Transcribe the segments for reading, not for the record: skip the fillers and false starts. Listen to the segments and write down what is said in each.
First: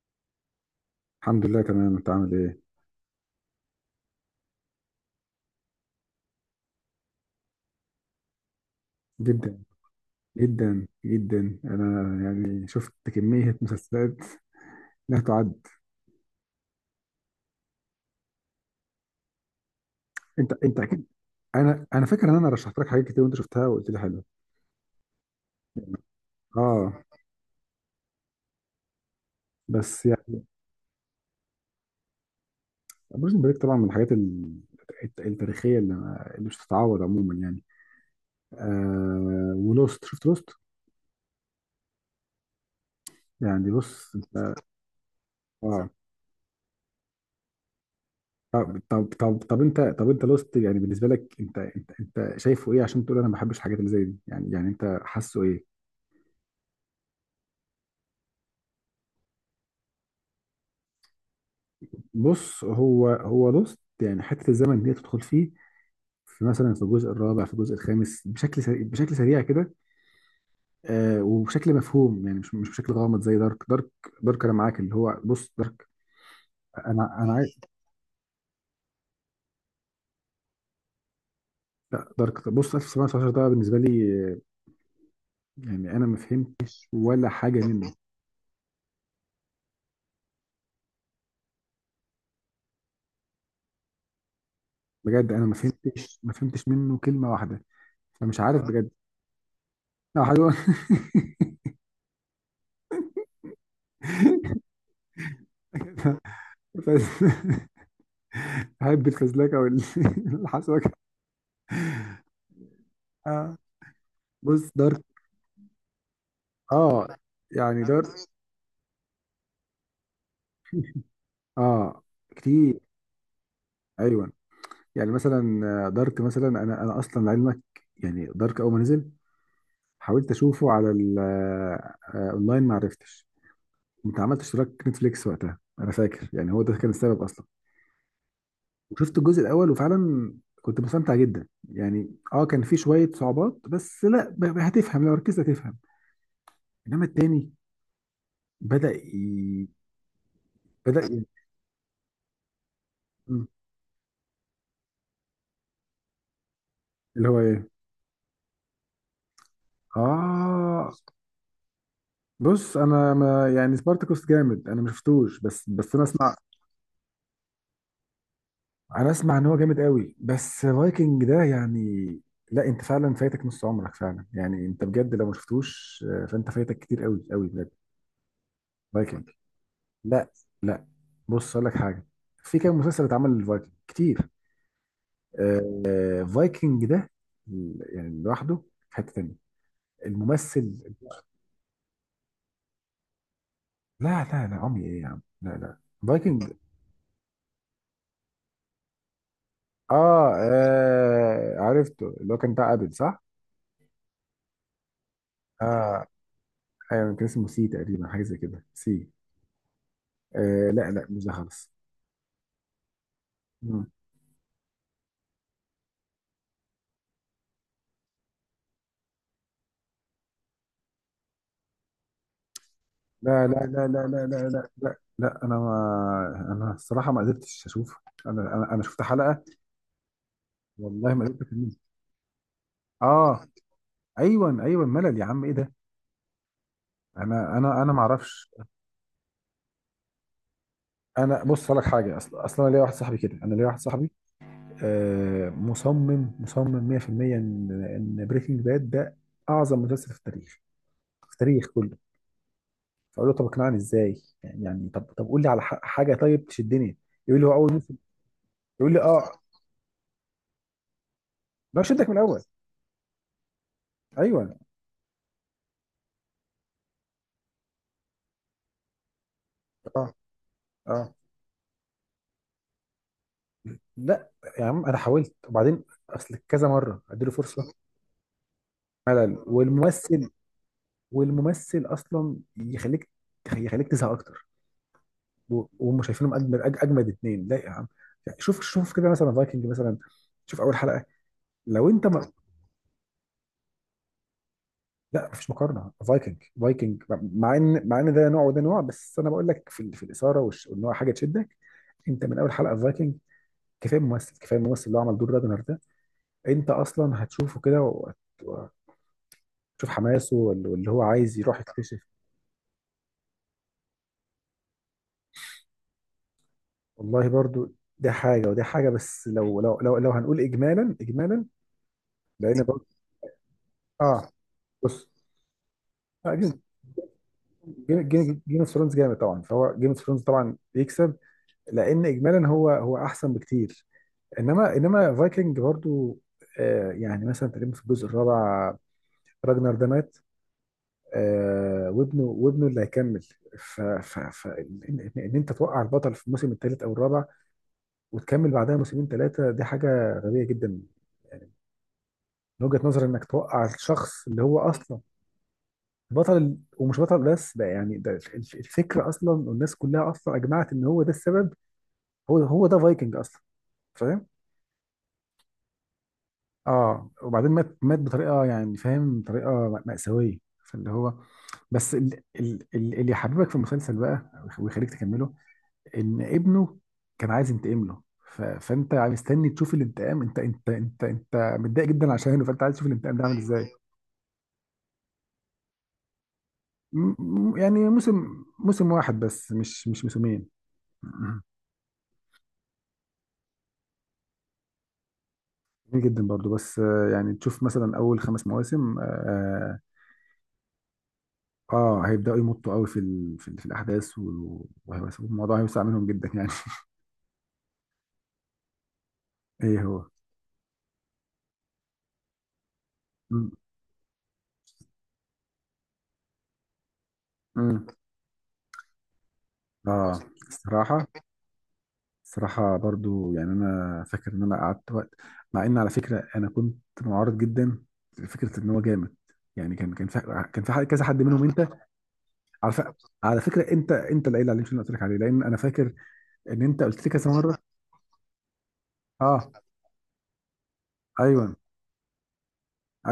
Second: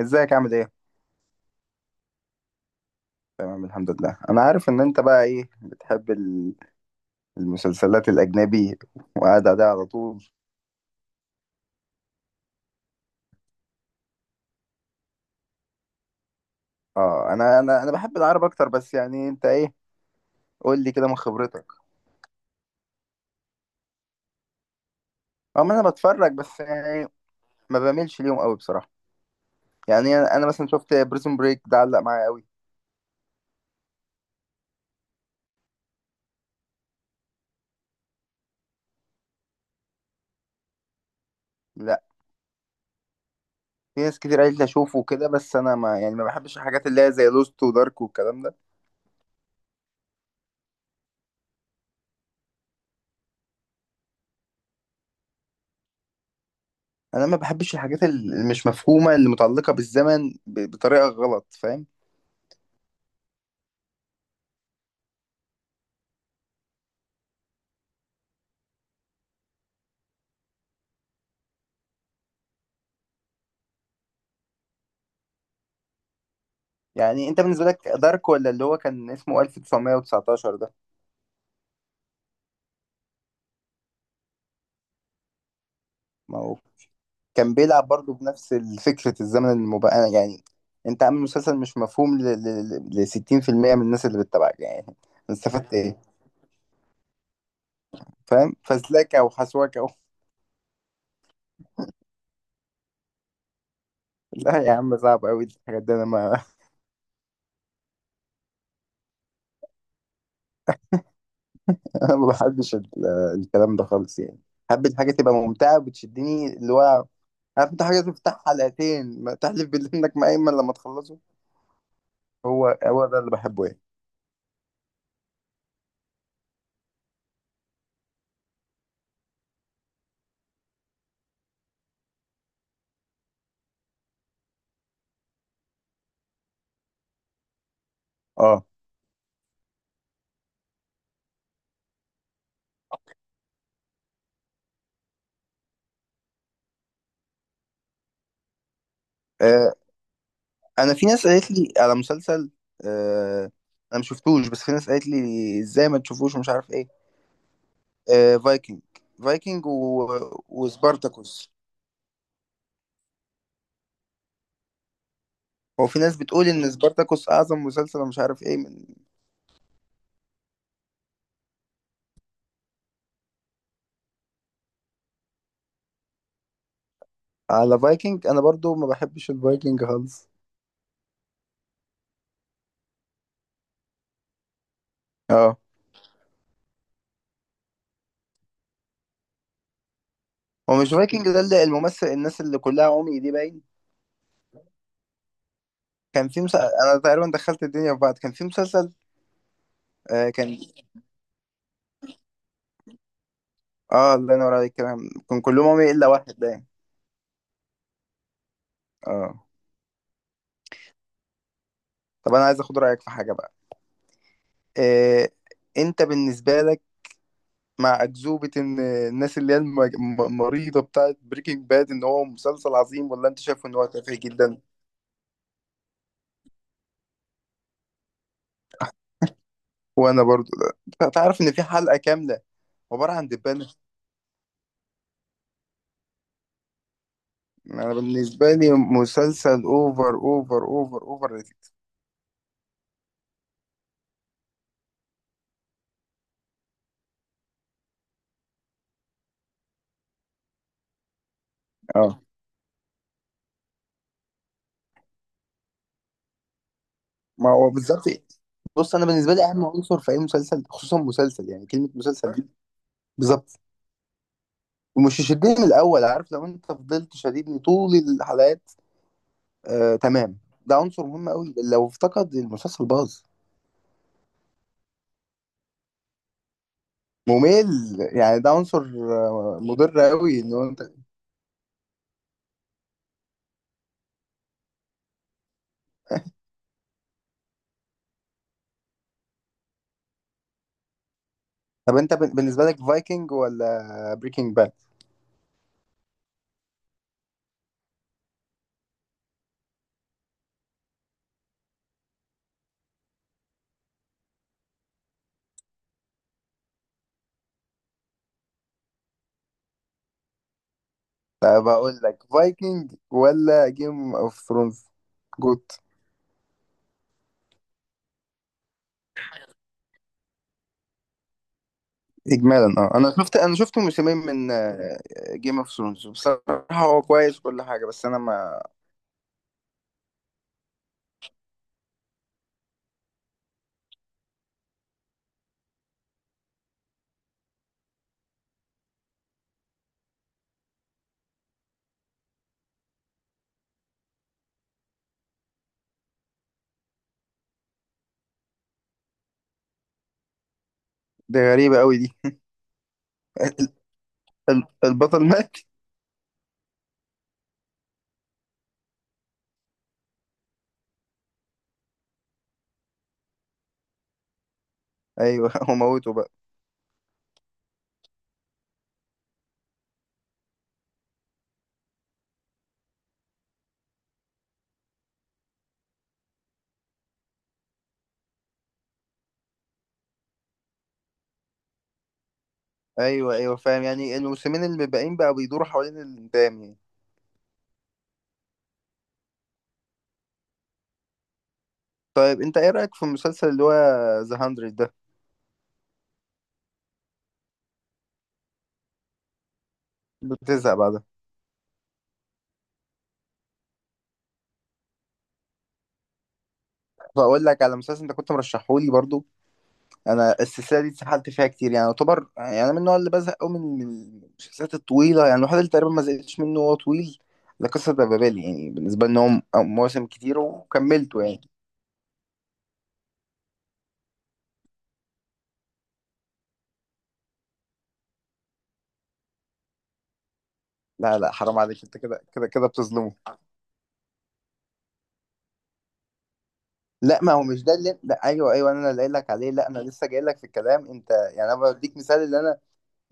ازيك عامل ايه؟ الحمد لله تمام. انت عامل ايه؟ تمام الحمد لله. انا عارف ان انت بقى ايه بتحب المسلسلات الاجنبي وقاعد جدا، عليها على طول. جدا جدا، انا يعني شفت كمية مسلسلات لا تعد. اه انا بحب العرب اكتر، بس يعني انت ايه؟ انت قول لي اكيد. كده من خبرتك. انا فاكر ان انا رشحت لك حاجات كتير وانت شفتها وقلت لي حلو. اه، ما انا بتفرج بس اه يعني ما بعملش ليهم قوي بصراحة. بس يعني انا يعني، أنا مثلا شفت بريزون بريك ده علق معايا قوي. بريزن بريك طبعا من الحاجات التاريخية اللي اللي مش تتعوض عموما يعني. ولوست، شفت لوست؟ لا، يعني في بص ناس كتير قالت لي اشوفه كده، بس انا اه. ما يعني ما بحبش الحاجات اللي هي زي لوست ودارك والكلام ده. طب انت، انت لوست يعني بالنسبة لك، انت شايفه ايه عشان تقول انا ما بحبش الحاجات اللي زي دي؟ يعني انت حاسه ايه؟ انا ما بحبش الحاجات اللي مش مفهومة، اللي متعلقة بالزمن بطريقة غلط فاهم. بص هو لوست يعني حته الزمن دي تدخل فيه. في مثلا في الجزء الرابع في الجزء الخامس بشكل سريع، بشكل سريع كده. وبشكل مفهوم، يعني مش بشكل غامض زي دارك دارك. دارك، انا معاك، اللي هو بص دارك. انا يعني انا انت عايز. بالنسبه لك دارك ولا اللي هو كان اسمه 1919 ده؟ لا دارك، بص، 1919 ده بالنسبه لي، يعني انا ما ما هو فهمتش ولا كان حاجه بيلعب منه. برضه بنفس فكره الزمن المبقى، يعني انت عامل مسلسل مش مفهوم ل 60% من الناس اللي بتتابعك يعني. بجد انا ما استفدت ايه؟ فهمتش، ما فهمتش منه كلمه واحده. فمش فاهم، عارف بجد. فسلاكه وحسواكه و... لا حلو لا يا عم، صعب قوي الحاجات دي، انا ما احب الفزلكه والحسوكه. انا ما بحبش اه، الكلام ده خالص يعني. بص. حابب الحاجه تبقى ممتعه وبتشدني، اللي هو اه عارف انت يعني حاجه دارت. تفتح حلقتين ما تحلف بالله انك مقيمن لما تخلصه. اه هو كتير. هو ده اللي بحبه يعني. ايوه. يعني مثلا، دارك مثلا، انا اصلا لعلمك. يعني دارك اول ما نزل حاولت اشوفه على اونلاين، ما عرفتش. كنت عملت اشتراك نتفليكس وقتها، انا فاكر، يعني هو ده كان السبب اصلا. اه، وشفت الجزء الاول وفعلا كنت مستمتع جدا يعني. اه كان في شويه صعوبات بس، لا، هتفهم لو ركزت هتفهم. انما التاني بدأ ي... آه، انا بدأ في ي... ناس قالت لي على مسلسل. م، آه انا مش شفتوش، بس في ناس قالت لي ازاي ما تشوفوش ومش عارف ايه. اللي هو ايه؟ فايكنج. فايكنج و... اه وسبارتاكوس. بص، انا ما يعني سبارتاكوس جامد، انا ما شفتوش بس، هو في انا ناس اسمع. بتقول ان سبارتاكوس اعظم مسلسل ومش عارف ايه من... انا اسمع ان هو جامد قوي، بس فايكنج ده يعني، لا، انت فعلا فايتك نص عمرك فعلا يعني، انت بجد لو ما شفتوش، فانت فايتك كتير قوي قوي بجد. على فايكنج انا برضو ما فايكنج، بحبش الفايكنج خالص. لا، لا، بص اقول لك حاجه. في كام مسلسل اتعمل للفايكنج كتير. اه، فايكنج ده يعني لوحده في حته تانيه. الممثل، هو مش فايكنج ده اللي الممثل الناس اللي كلها عمي دي باين؟ لا لا لا عمي ايه يا عم، لا، لا، كان في فايكنج. مسلسل، انا تقريبا دخلت الدنيا في بعض، كان في مسلسل. اه، كان. عرفته اللي هو كان بتاع ابل، صح. اه، الله ينور عليك، كان كلهم عمي الا اه واحد باين. ايوه، كان اسمه سي تقريبا، حاجه زي كده، سي. اه. لا، لا، مش ده خالص. طب انا عايز اخد رايك في حاجه بقى. مم. آه، انت بالنسبه لك مع اكذوبه ان الناس اللي هي مريضه بتاعت بريكنج باد ان هو مسلسل عظيم، ولا انت لا لا شايف ان هو لا لا تافه لا لا جدا؟ لا لا لا، انا الصراحه ما قدرتش اشوف. انا شفت حلقه، وانا برضو. لا. والله ما تعرف قدرت ان في اكمل. حلقه كامله عباره عن اه دبانه. ايوه ايوه، ملل يا عم، ايه ده. انا انا ما اعرفش. بالنسبه لي مسلسل اوفر اوفر اوفر اوفر انا بص ريتد. أقول لك حاجه، اصلا اصلا انا ليا واحد صاحبي كده، انا ليا واحد صاحبي مصمم مصمم 100% ان بريكنج باد ده اعظم مسلسل في التاريخ، في التاريخ كله. اه، فاقول له طب اقنعني ازاي يعني، طب قول لي على حاجه طيب تشدني. يقول لي ما هو هو اول موسم. بالظبط. يقول بص لي انا اه، بالنسبه لي اهم عنصر في اي مسلسل، خصوصا مسلسل، يعني ما كلمه شدك من مسلسل الاول. دي. بالظبط. ايوه. ومش يشدني من الاول، عارف، لو انت فضلت شديدني طول الحلقات، آه، اه تمام. ده عنصر اه. مهم قوي، لو افتقد المسلسل باظ. لا يا عم انا حاولت وبعدين، اصل كذا مره اديله فرصه. ممل يعني، ده عنصر ملل، مضر قوي، ان هو انت. والممثل اصلا يخليك تزهق اكتر. وهم شايفينهم اجمد، اجمد اتنين، لا يا عم. شوف كده مثلا فايكنج مثلا، شوف اول حلقه لو طب انت انت ما بالنسبه لك فايكنج ولا بريكنج باد؟ لا، مفيش مقارنه، فايكنج فايكنج. مع ان ده نوع وده نوع، بس انا بقول لك في الاثاره وان هو حاجه تشدك. انت من اول حلقه في فايكنج، كفايه ممثل، كفايه الممثل اللي هو عمل دور راجنر ده، انت اصلا هتشوفه كده، وهتشوف حماسه واللي هو عايز يروح طب اقول يكتشف. لك، فايكنج ولا جيم اوف ثرونز؟ جوت. والله برضو، ده حاجه وده حاجه، بس لو لو هنقول اجمالا، اجمالا. لان اجمالا، برضو اه، انا شفت موسمين اه، من بص، جيم اوف ثرونز. آه، بصراحه هو كويس كل حاجه، بس انا جيم ما... اوف ثرونز جامد طبعا، فهو جيم اوف ثرونز طبعا يكسب، لان اجمالا هو احسن بكتير. انما فايكنج برضو، يعني مثلا تقريبا في الجزء الرابع راجنر ده مات. وابنه اللي هيكمل. ف ان انت توقع البطل في الموسم الثالث او الرابع، وتكمل بعدها موسمين ثلاثه، دي حاجه غبيه جدا. دي غريبه قوي دي. من وجهه نظري انك توقع ال- الشخص اللي هو اصلا البطل مات. بطل ومش بطل بس، ده يعني ده الفكره اصلا، والناس كلها اصلا اجمعت ان هو ده السبب. هو ده فايكنج اصلا. ايوه هو موته بقى. اه، وبعدين مات، مات بطريقه يعني، فاهم، طريقه مأساويه. فاللي هو، بس اللي يحببك في المسلسل بقى ويخليك تكمله ان ابنه كان عايز ينتقم له. فانت مستني تشوف الانتقام، انت متضايق جدا عشانه، فانت عايز تشوف الانتقام ده عامل ايوه، ايوه ايوه، ازاي ايوه. فاهم، يعني الموسمين اللي باقيين بقى بيدوروا حوالين الانتقام يعني. م- يعني موسم واحد بس، مش موسمين طيب انت ايه رايك في المسلسل اللي هو ذا 100 ده؟ جميل جدا برضو، بس يعني تشوف مثلا اول 5 مواسم، بتزهق بعدها. اه هيبداوا يمطوا قوي في الاحداث، والموضوع هيوسع منهم جدا يعني فاقول لك على مسلسل انت كنت مرشحه لي برضو. ايه هو. انا السلسله دي اتسحلت فيها كتير، يعني يعتبر، يعني انا من النوع اللي بزهق قوي مم. من المسلسلات الطويله، يعني الوحيد اللي تقريبا ما زهقتش منه هو طويل. لا، مم. قصه بابل، يعني بالنسبه لي ان هو مواسم اه. كتير الصراحه، وكملته يعني. الصراحه برضو، يعني انا فاكر ان انا قعدت وقت، مع ان على فكره انا كنت معارض جدا لفكره ان هو جامد. يعني كان في كذا لا، حد لا، منهم حرام انت. عليك، انت كده كده كده على ف... بتظلمه. على فكره، انت اللي قايل عليه، مش انا اللي قلت لك عليه، لان انا فاكر ان انت قلت لي لا، كذا ما هو مره. مش ده اللي، لا ايوه ايوه، انا اللي قايل لك عليه. اه لا انا لسه جاي لك في الكلام، انت يعني ايوه انا بديك مثال، اللي انا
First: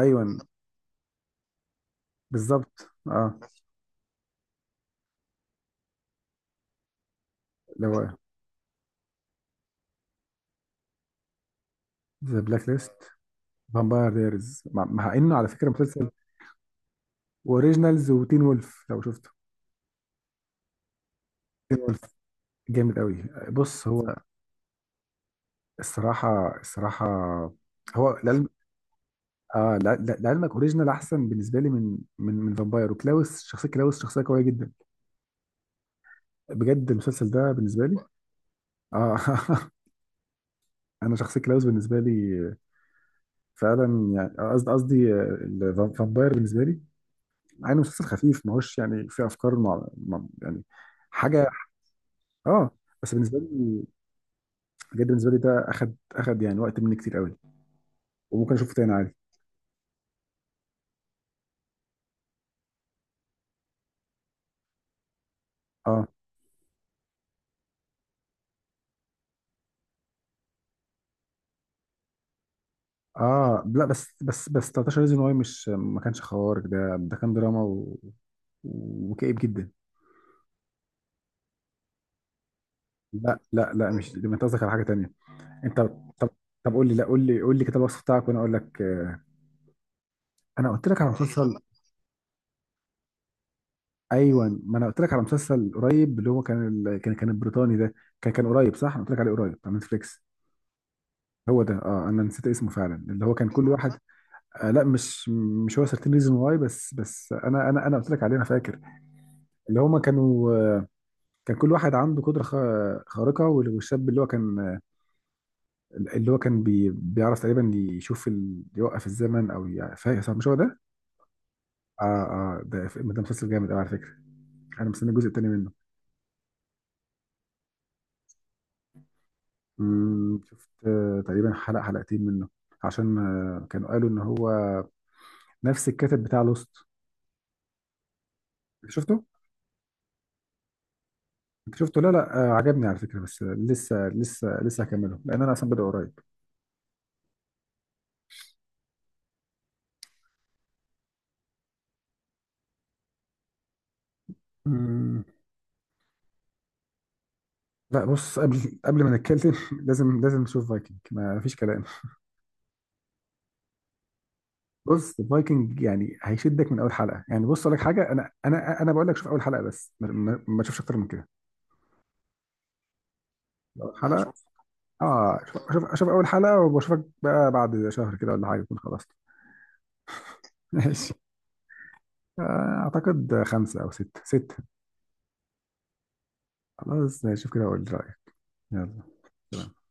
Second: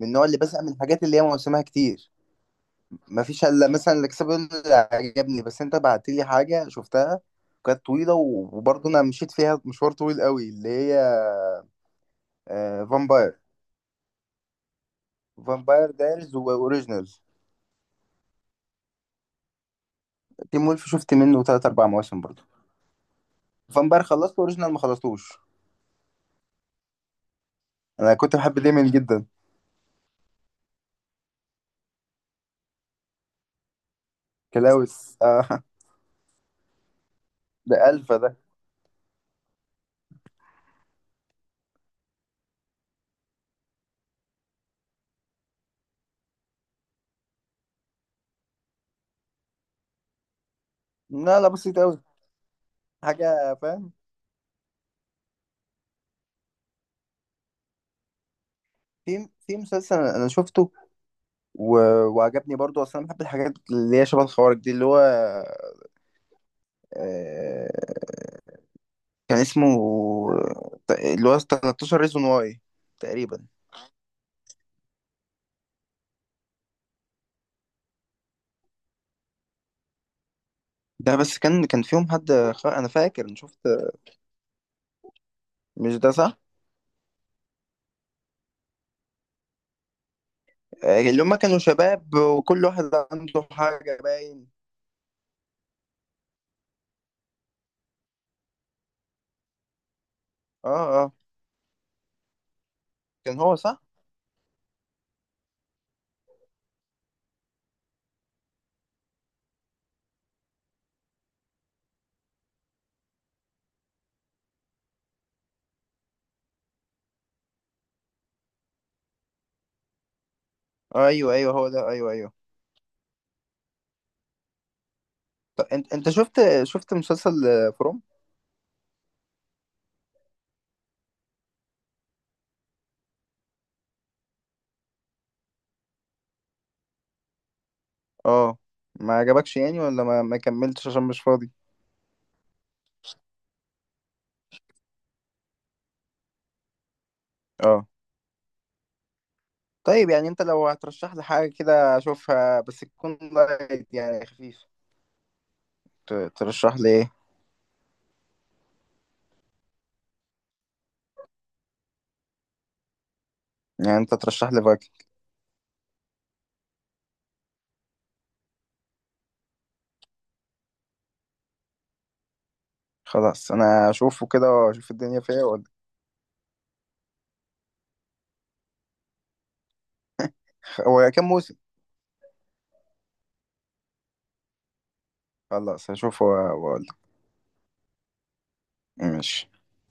من النوع اللي بزهق من الحاجات اللي هي موسمها كتير. بالظبط ما اه. فيش الا مثلا الاكسبل اللي عجبني، بس انت بعت لي حاجه شفتها اللي كانت طويله هو وبرضه انا مشيت فيها مشوار طويل قوي، اللي هي ذا بلاك ليست، فامباير. فامباير دايرز، مع انه على فكره فامباير مسلسل دايرز واوريجينال، اوريجينالز وتين وولف لو شفته. تيم وولف شفت منه تلات تين اربع وولف مواسم برضه. جامد قوي. بص فامباير هو خلصت واوريجينال ما خلصتوش. الصراحه، الصراحه انا هو كنت لعلم، بحب ديمن جدا. اه لعلمك اوريجينال احسن بالنسبه لي من فامباير. وكلاوس، شخصيه كلاوس شخصيه قويه جدا كلاوس، آه. بجد، المسلسل ده بالنسبه ده لي. الفا ده. اه انا شخصيه كلاوس بالنسبه لي فعلا، يعني قصدي فامباير بالنسبه لي، مع انه مسلسل خفيف، ما هوش يعني فيه افكار، يعني لا، لا، حاجه. بسيط قوي. اه بس بالنسبه حاجه لي فاهم. بجد، بالنسبه لي ده اخد يعني وقت مني كتير قوي، وممكن اشوفه تاني عادي. في مسلسل انا شفته و... وعجبني برضو، اصلا أنا بحب الحاجات اللي هي شبه الخوارج دي، اللي هو اه آه... كان اسمه، اللي هو 13 ريزون واي تقريبا. اه لا، بس 13 ريزون واي مش ما كانش خوارق، ده كان دراما و... وكئيب جدا. ده بس كان فيهم حد انا فاكر انا لا، شفت. لا، لا، مش ده، انت قصدك على حاجه تانيه. انت مش ده طب صح؟ طب قول لي، لا قول لي، كتاب الوصف بتاعك وانا اقول لك. انا قلت لك على اللي هما كانوا مسلسل. شباب وكل واحد عنده حاجة باين. ايوه، ما انا قلت لك على مسلسل قريب، اللي هو كان البريطاني ده، كان قريب، صح. انا قلت لك عليه قريب، على نتفليكس. اه، اه، هو ده. اه انا نسيت اسمه فعلا، اللي هو كان كان هو كل صح. واحد. لا مش هو سيرتين ريزون واي. بس انا قلت لك عليه. انا فاكر اللي هما كانوا، كان كل واحد عنده قدره خارقه، والشاب اللي هو كان، اللي هو كان بيعرف تقريبا، يوقف الزمن او فاهم، صح؟ مش هو ده؟ آه، ايوه، ايوه، هو ده، اه ايوه، ايوه. اه. ده مسلسل جامد قوي على فكره. انا مستني الجزء الثاني طب منه. انت شفت مسلسل فروم. شفت تقريبا حلقه حلقتين منه، عشان كانوا قالوا ان هو نفس الكاتب بتاع لوست. اه، ما شفته؟ عجبكش يعني، ولا ما كملتش عشان مش فاضي. انت شفته؟ لا لا، عجبني على فكره، بس لسه، هكمله، لان انا اصلا بدأ قريب. اه. طيب، يعني انت لو هترشح لي حاجة كده اشوفها، بس تكون لايت يعني خفيف، مم. ترشح لي ايه؟ لا بص، قبل ما نتكلم لازم، نشوف فايكنج، ما فيش كلام. يعني انت ترشح لي فايكنج. بص فايكنج يعني هيشدك من اول حلقه. يعني بص اقول لك حاجه، انا بقول لك شوف اول حلقه بس ما تشوفش اكتر من كده. خلاص انا اول حلقه اشوفه اشوف. كده واشوف الدنيا فيها اه شوف. وأقول- شوف اول حلقه، وبشوفك بقى بعد شهر كده، ولا حاجه تكون خلصت. هو ماشي. كام موسم؟ آه، اعتقد 5 او 6، سته. خلاص هشوفه واقول لك. خلاص ماشي، شوف كده اقول رايك. ماشي يلا.